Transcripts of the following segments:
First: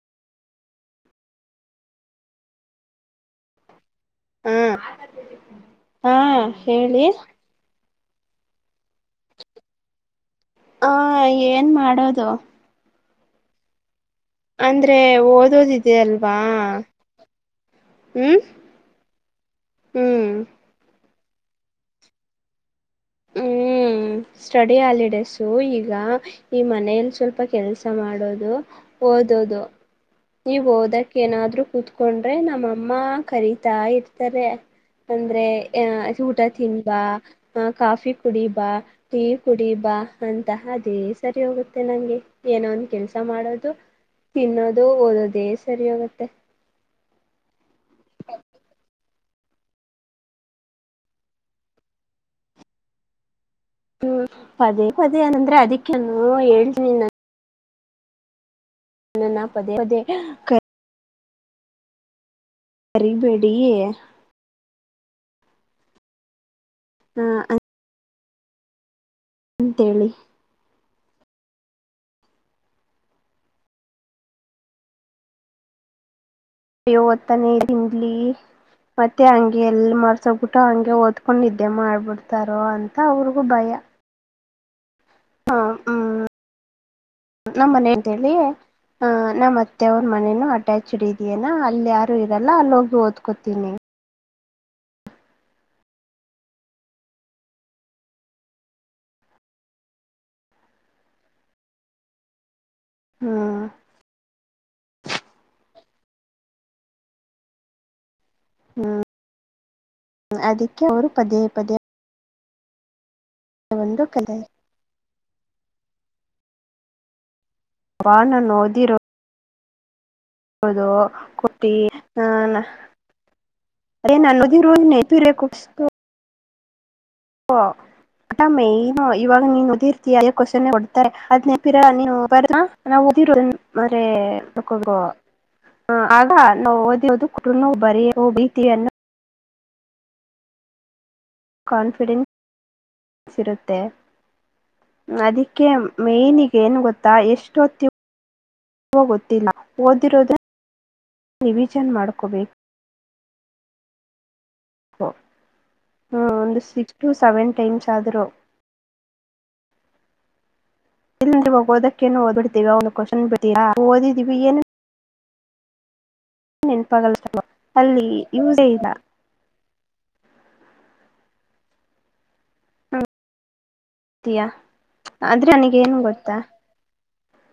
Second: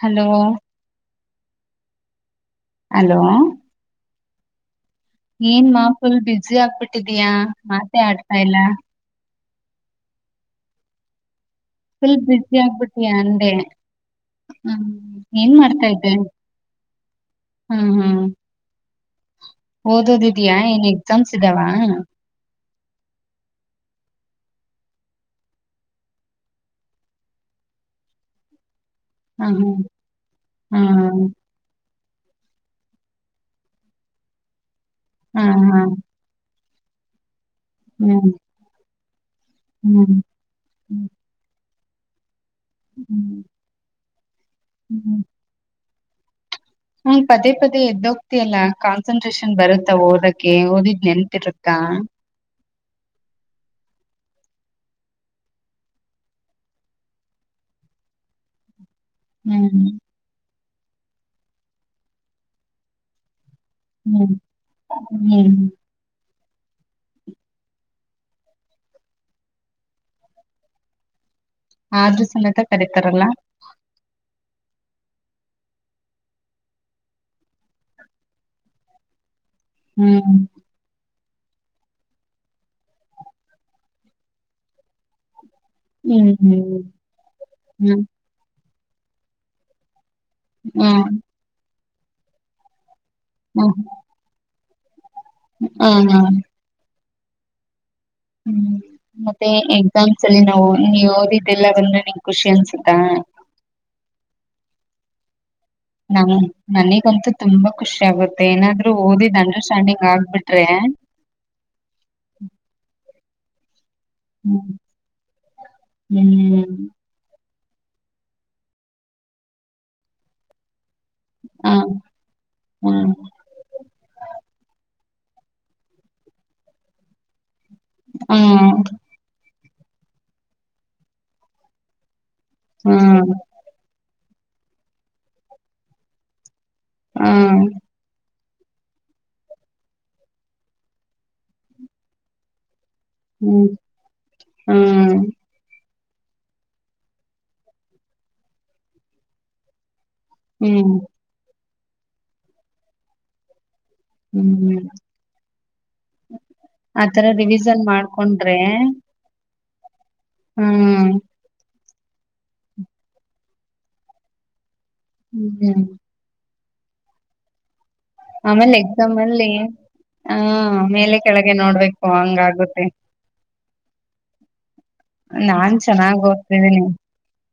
Hello hello ಏನ್ ಮಾ ಹಾ ಫುಲ್ ಬುಸಿ ಹೇಳಿ ಆಗ್ಬಿಟ್ಟಿದಯಾ? ಅಟಕಾಯಲ್ಲ. ಹ ಏನ್ ಮಾಡೋದು? ಅಂತೇ ಅಂದ್ರೆ ಓದೋದಿದೆ ಇದ್ದೆ ಅಲ್ವಾ ಹ್ಮ್ ಹಓದ ಹ್ಮ್ ದಿದ್ಯಾಾ ಏನ್ ಎಕ್ಸಾಮ್ಸ್ ಇದ್ದಾವ ಹ್ಮ್ ಸ್ಟಡಿ ಹಾಲಿಡೇಸು ಈಗ ಈ ಮನೆಯಲ್ಲಿ ಸ್ವಲ್ಪ ಕೆಲ್ಸ ಮಾಡೋದು ಒದದು ಹ್ಮ್ ನೀವ ಓದಕ್ ಹ್ಮ್ ಏನಾದ್ರು ಕೂತ್ಕೊಂಡ್ರೆ ನಮ್ಮಮ್ಮ ಕರೀತಾ ಇರ್ತಾರೆ ಅಂದ್ರೆ ಹ್ಮ್ ಆ ಊಟ ಂಬ ಹಾ ಕಾಫಿ ಹ್ಮ್ ಕುಡಿಬಾ ಕುಡಿ ಬಾ ಹ್ಮ್ ಅಂತಹ ಅದೇ ಹ್ಮ್ ಸರಿ ಹೋಗುತ್ತೆ ತನಗೆ ಏನೋ ಒಂದು ಕೆಲಸ ಹ್ಮ್ ಮಾಡೋದು ತಿನ್ನೋದು ಒ ದೇಶ ಸರಿ ಆಗುತ್ತೆ ಹ್ಮ ಪದೇ ಪದೇ ಎದ್ದೋಗ್ತಿಯಲ್ಲಾ ಕಾನ್ಸನ್ಟ್ರೇಷನ್ ಬರುತ್ತ ಓದಕ್ಕೆ ಓದಿದ್ ನೆನ್ಪ್ ಇರುತಾ. ಹ್ಮ್ ಪದೇ ಪದೇ ಏನಂದ್ರೆ ಅದಕ್ಕನು ಹೇಳ್ತನಿ ನ ನ ಪದೇ ಹ್ಮ್ ಪದ ಸರಿ ಬೇ ಅ ಹ್ಮ್ ಹ್ಮ್ ಹಾ ಅಂತೇಳಿ ಆದ್ರೂ ಸಮೇತ ಕರತಾರಲ್ಲ. ವತ್ತನೇ ತಿಂಡ್ಲಿ ಮತ್ತೆ ಎಲ್ಲಿ ಹ್ಮ್ ಮಾಡ್ಸ್ಬಿಟ್ಟ ಹಂಗೆ ಒದ್ ಕ್ಕೊಂಡ ನಿದ್ದೆ ಮಾಡ್ಬಿಡ್ತಾರೋ ಅಂತ ಅವ್ರಿಗೂ ಭಯ. ಹ್ಮ್ ಹ್ಮ್ ನಮ್ಮ್ ಮನೆ ಹ್ಮ್ ಅಂತೇಳಿ ಹ ನಾ್ ಅತ್ತೆ ಮನನು ಅಟ್ಯಾಚ್ಡ್ ಹ್ಮ್ ಇದೆಯನ ಅಲ್ಲಿ. ಇದೆಲ್ಲಲ್ಲಿ ಹೋಗಿ ಒದ್ ಹ್ಮ್ ಕೊತೀನಿ. ಹಾ ಹ ಹ್ಮ್ ಮತ್ತೆ ಎಕ್ಸಾಮ್ಸ್ ಅಲ್ಲಿ ನಾವು ನೀ ಓದಿದ್ದೆಲ್ಲ ಬಂದ್ರ ನಿನ್ ಖುಷಿ ಅನ್ಸು ಹ ಹ್ಮ್ ನಮ ನನಿಗಂತೂ ತುಂಬಾ ಖುಷಿ ಆಗುತ್ತೆ ಮತ್ತ ಏನಾದ್ರು ಓದಿದ್ ಅಂಡರ್ಸ್ಟ್ಯಾಂಡಿಂಗ್ ಆಗ್ಬಿಟ್ರೆ. ಅದಕ್ಕೆ ಅವರು ಪದೇ ಪದೇ ಹ್ಮ ಒಂದು ಕಲೆ ಹ್ಮ್ ಅವ ನ ನೋದಿರೋ ಅದು ಹ ಕೊಟ್ಟಿ ಹ ಹ್ಮ್ ಅದೇ ನನ್ನಿ ತಿರೆ ಕುೂಸ್ ಅಟಾಮೇ ಇವಾಗ ನೀನು ಓಧಿರ್ತಿಯ ಅದೇ ಕ್ವೆಶ್ಚನ್ ಕೊಡ್ತಾರೆ ಅದ ನೆನ್ಪ್ ಇರಲ್ಲ ನಾವು ಹ್ಮ್ ಓದಿರೋ ಮ್ರೆ ಹ ಆಾರ್ ನಾವು ಓದಿಓದು ಕು ಹ್ಮ್ ನವು ಬರೀ ಹೋಗಬಿ ಿಯನ್ನು ಕಾನ್ಫಿಡೆನ್ಸ್ ಹ್ಮ್ ಇರುತ್ತೆ ಹ್ಮ್ ಹ್ಮ್ ಅದಕ್ಕೆ ಮೇ್ನಿಗೆ ಏನ್ ಗೊತ್ತಾ ಎಷ್ಟೊತ್ತ ಗೊತ್ತಿಲ್ಲ ಓದಿರೋದು [unintelligible] ಹ್ಮ್ ರಿವಿಷನ್ ಮಾಡ್ಕೋಬೇಕು ಹ್ಮ್ ಒಂದು ಸಿಕ್ಸ್ ಟು ಆತರ ಸೆವೆನ್ ರಿವಿಸನ್ ಟೈಮ್ಸ್ ಆದ್ರೂ ಮಾಡ್ಕೊಂಡ್ರೆ ಹ್ಮ್ ಇಲ್ಲಿಂ ಹೋಗೋದ [unintelligible] ಓದ್ಿಡ್ತೀವಿ ಅವ್ ಕ್ವನ್ ಬಿಾ ಓದಿದಿವವಿ ಏನು [unintelligible] ಹ್ಮ್ ಹ್ಮ್ ನ್ ನನ್ಪಾಗಲ್ ಸಮ [unintelligible] ಆಮೇಲೆ ಎಕ್ಸಾಮ್ ಅಲ್ಲಿ ಆ ಆಮೇಲೆ ಕೆಳಗೆ ನೋಡ್ಬೇಕು ಹಂಗಾಗುತ್ತೆ ತಿಯ ನಾನ್ ಚೆನ್ನಾಗ್ ಓದ್ತಿದ್ದೀನಿ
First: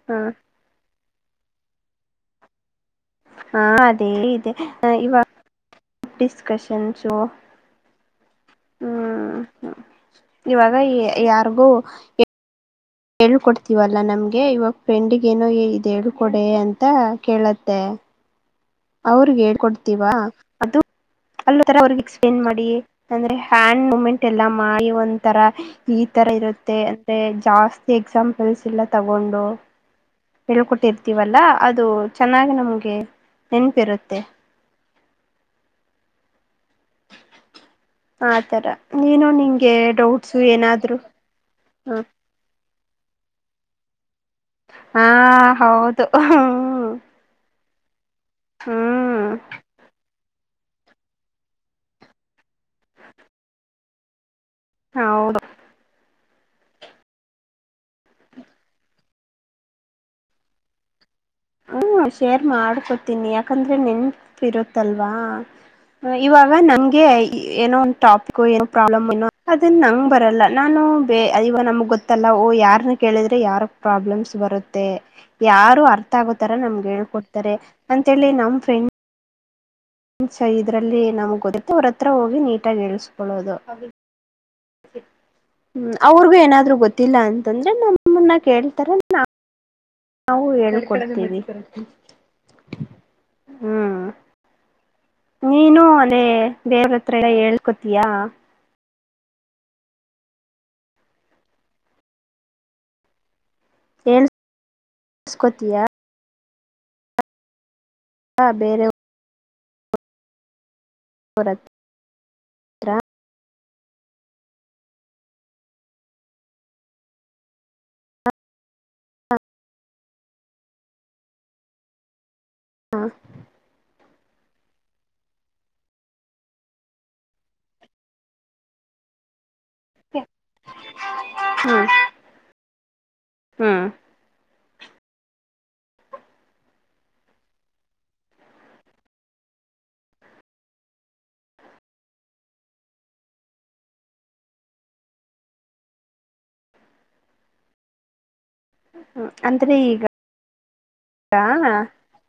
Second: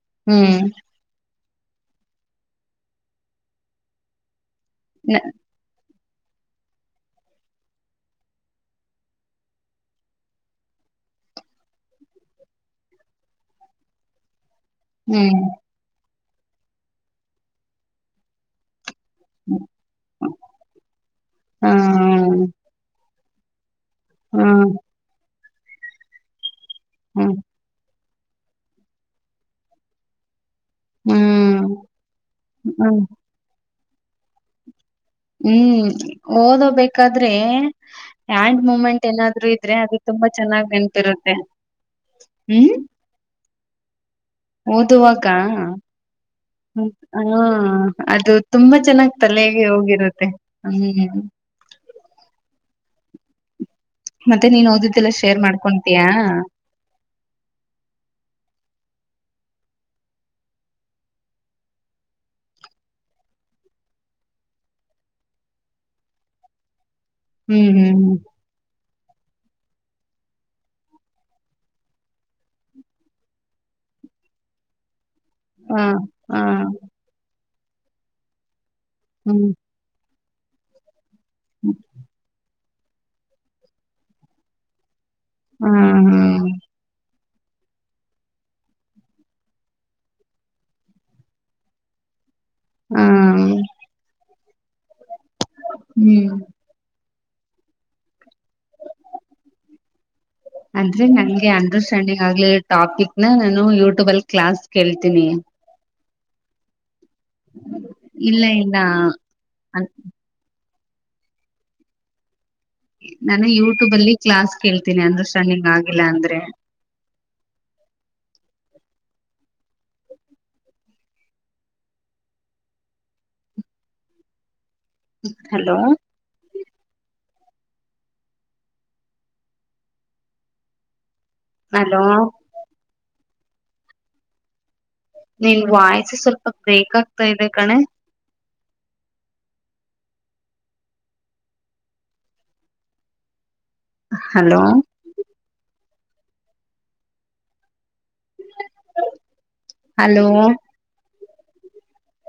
ಹ ಹ್ಮ್ ಹಾ ಅದೇ ಇದೆ ಹ ಇವ ನ ಗಪ್ ಡಿಸ್ಕಷನ್ ಚ [unintelligible] ಹ್ಮ್ ಇವಾಗ ಯಾರಿಗೂ ಹೇಳ್ಕೊಡ್ತೀವಲ್ಲಾ ನಮ್ಗೆ ಇವಾಗ ೆಂಡಿಗ ಹ್ಮ್ ಏನೋ ಇದ ಹೇಳು ಕೊಡಿ ಅಂತ ಕೇಳತ್ತೆ ಅವ್ರಿಗೆ ಹೇಳ್ಕೊಡ್ತೀವಾ ಅದು ಅ ಹಾ ತರ ಅವ್ರ ಎಕ್ಸ್ಪ್ಲೇನ್ ಮಾಡಿ ಅಂದ್ರೆ ಹ್ಯಾಂಡ್ ಮೆಂಟ್ ಎಲ್ಲ ಹಾ ಮಾಡಿ ಒಂದ್ [unintelligible] ತರ ಈ ತರ ಇರುತ್ತ [unintelligible] ಅಂದ್ರೆ ಹ್ಮ ಜಾಸ್ತಿ ಎಕ್ಸಾಂಪಲ್ಸ್ ಎಲ್ಲ ತಗೊಂಡು ಹೇಳ್ಕೊಟ್ಟಿರ್ತೀವಲ್ಲಾ ಹ್ಮ್ ಅದು ಚೆನ್ನಾಗಿ ನಮ್ಗೆ ಹ್ಮ್ ನೆನಪಿರುತ್ತೆ ತ್ತೆ ಹ್ಮ್ ಓದೋದ್ ಬೇಕಾದ್ರೆ ಹಂಡ್ ಆತರ ಮೂಮೆಂಟ್ ನೀನು ಏನಾದ್ರು ಇದ್ರೆ ನಿಂಗೆ ಅದು ತುಂಬಾ ಡೌಟ್ಸು ಚೆನ್ನಾಗ್ ಏನಾದ್ರು ನಂತಿರುತ್ತೆ ಹ್ಮ ಹ್ಮ ಹಾ ಓದುವಕ್ಕ ಹಾ ಹೌದು ಹ್ಮ್ ಅದು ತುಂಬಾ ಚೆನ್ನಾಗ್ ಹ್ಮ್ ತಲೆಗೆ ಹೋಗಿರುತ್ತೆ ಹ್ಮ ಮತ್ತೆ ನೀನ್ ಓದಿದ್ದೆಲ್ಲ ಹೌದು ಶೇರ್ ಮಾಡ್ಕೊತೀಯಾ ಹ್ಮ ಶೇರ್ ಮಾಡ್ಕೊತೀನಿ ಯಾಕಂದ್ರೆ ನೆನ್ಪಿ ಇರುತ್ತಲ್ವಾ ಇವಾಗ ನಂಗೆ ಹ್ಮ್ ಏನೋ ಒಂದು ಹ್ಮ್ ಟಾಫಿಕ್ ಏನೋ ಪ್ರಾಬ್ಲಮ್ ಏನೋ ಅದನ್ನ ನಂಗೆ ಬರಲ್ಲ ನಾನು ಬೇ ಐವ ನಮ್ಗ್ ಗೊತ್ತಲ್ಲಹೊ ಯಾರ್ನ್ನ ಕೇಳಿದ್ರೆ ಯಾರ ಪ್ರಾಬ್ಲಮ್ಸ್ ಬರುತ್ತೆ ಹ್ಮ್ ಹ ಯಾರು ಅರ್ಥ್ ಹ ಆಗರ ನಮಗೆ ಹೇಳ್ಕೊಡ್ ಅಂತೇಳಿ ನಮ್ ಫ್ರೆಂಡ್ ಹ್ಮ್ ಚ ಇದ್ರಲ್ಲಿ ನಮ್ ಗೊತ್ತ ಅವ್ರ ಹತ್ರ ಹೋಗಿ ನೀಟ್ ತಗೆಳುಸ್ಕೊಳೋಧು ಹ್ಮ್ ಅವ್ರಿಗೂ ಏನಾದ್ರು ಗೊತ್ತಿಲ್ಲ ಅಂದ್ ಅಂದ್ರೆ ನಮ್ಮಮ್ಮನ್ನ ಕೇಳ್ತಾರ ನಾ ನಾವು ಹೇಳಿಕೊಡ್ತೀವಿ ಹ್ಮ ನೀನು ಅದೇ ದೇವ ಎಲ್ಲ ಹೇಳ್ಕೋತಿಯ ಅಂದ್ರೆ ನಂಗೆ ಅಂಡರ್ಸ್ಟ್ಯಾಂಡಿಂಗ್ ಆಗ್ಲಿ ಟಾಪಿಕ್ ನ ನಾನು ಯೂಟ್ಯೂಬ್ ಹೇಳ್ ಅಲ್ಲಿ ಕ್ಲಾಸ್ ಕೇಳ್ತೀನಿ ಇಸ್ಕೋತೀಯಾ [inaudible] ಇಲ್ಲ ಇಲ್ಲ ಬೇರೆ ಅ ರತ್ ನಾನು ಯೂಟ್ಯೂಬ್ ಅಲ್ಲಿ ಕ್ಲಾಸ್ ಕೇಳ್ತೀನಿ ಅಂದರ್ಸ್ಟ್ಯಾಂಡಿಂಗ್ ಆಗಿಲ್ಲ ಅಂದ್ರೆ ಹಾ ಹಲೋ ಹ ಹಲೋ ಹ್ಮ ನಿನ್ ವಾಯ್ಸ ಸ್ವಲ್ಪ ಬ್ರೇಕ್ ಆಗ್ತಾ ಇದೆ ಕಣೆ ಹಲೋ ಹ ಅಂದ್ರೆ ಈಗ ಹಾ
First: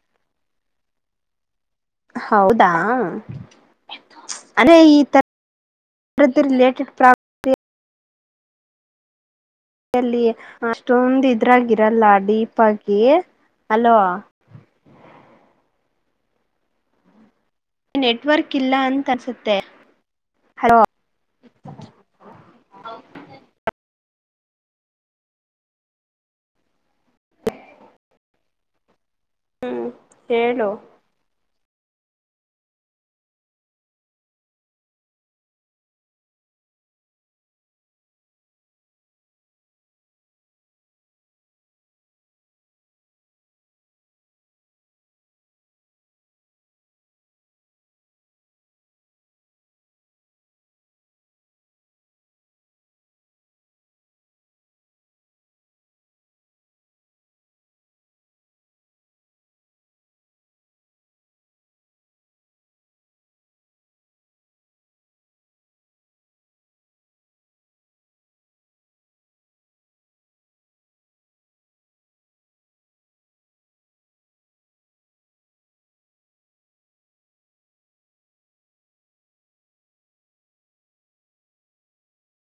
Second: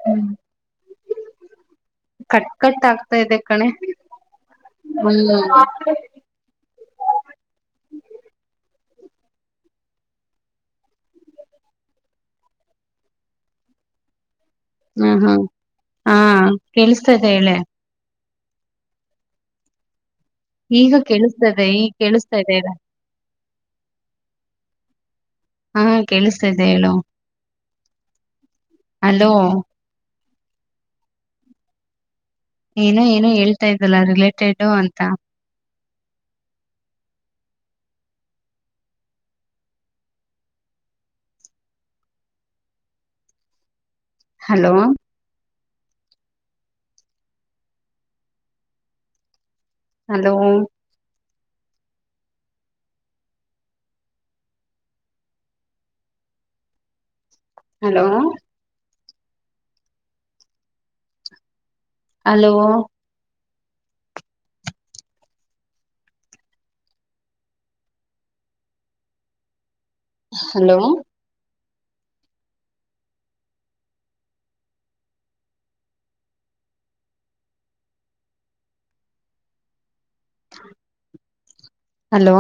ಹ್ಮ್ ಹೌದಾ ಅೇ ಈ ಹ್ಮ್ ತರ್ದ ರಿಲೇಟೆಡ್ ಪ್ರಬ್ ಹ್ಮ ಲ್ಲಿ ಅಷ್ಟೊಂದು ಇದ್ರಾಗಿರಲ್ಲ ಡೀಪ್ ಆಗಿ ಅಲೋ ಹ್ಮ ಹ್ಮ ಹಾ ಕೇಳಸ್ತಾ ಇದ್ದ ಹೇಳೆ ನೆಟ್ವರ್ಕ್ ಇಲ್ಲ ಅಂತ ಅನಿಸುತ್ತೆ ಈಗ ಕೇಳಿಸ್ತದೆ ಈ ಕೇಳಿಸ್ತಾ ಇದೆಗ ಹಾ ಕೇಳಿಸ್ತ್ದ ಹೇಳು ಅಲೋ ಏಳು ಏನೋ ಏನೋ ಹೇಳ್ತಾ ಇದ್ದಲ್ಲ ರಿಲೇಟೆಡ್ ಅಂತ hello hello hello hello hello hello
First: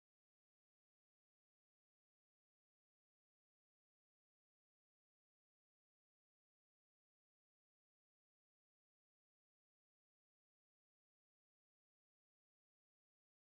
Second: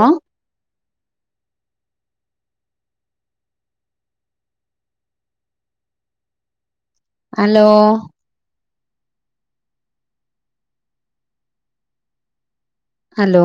hello hello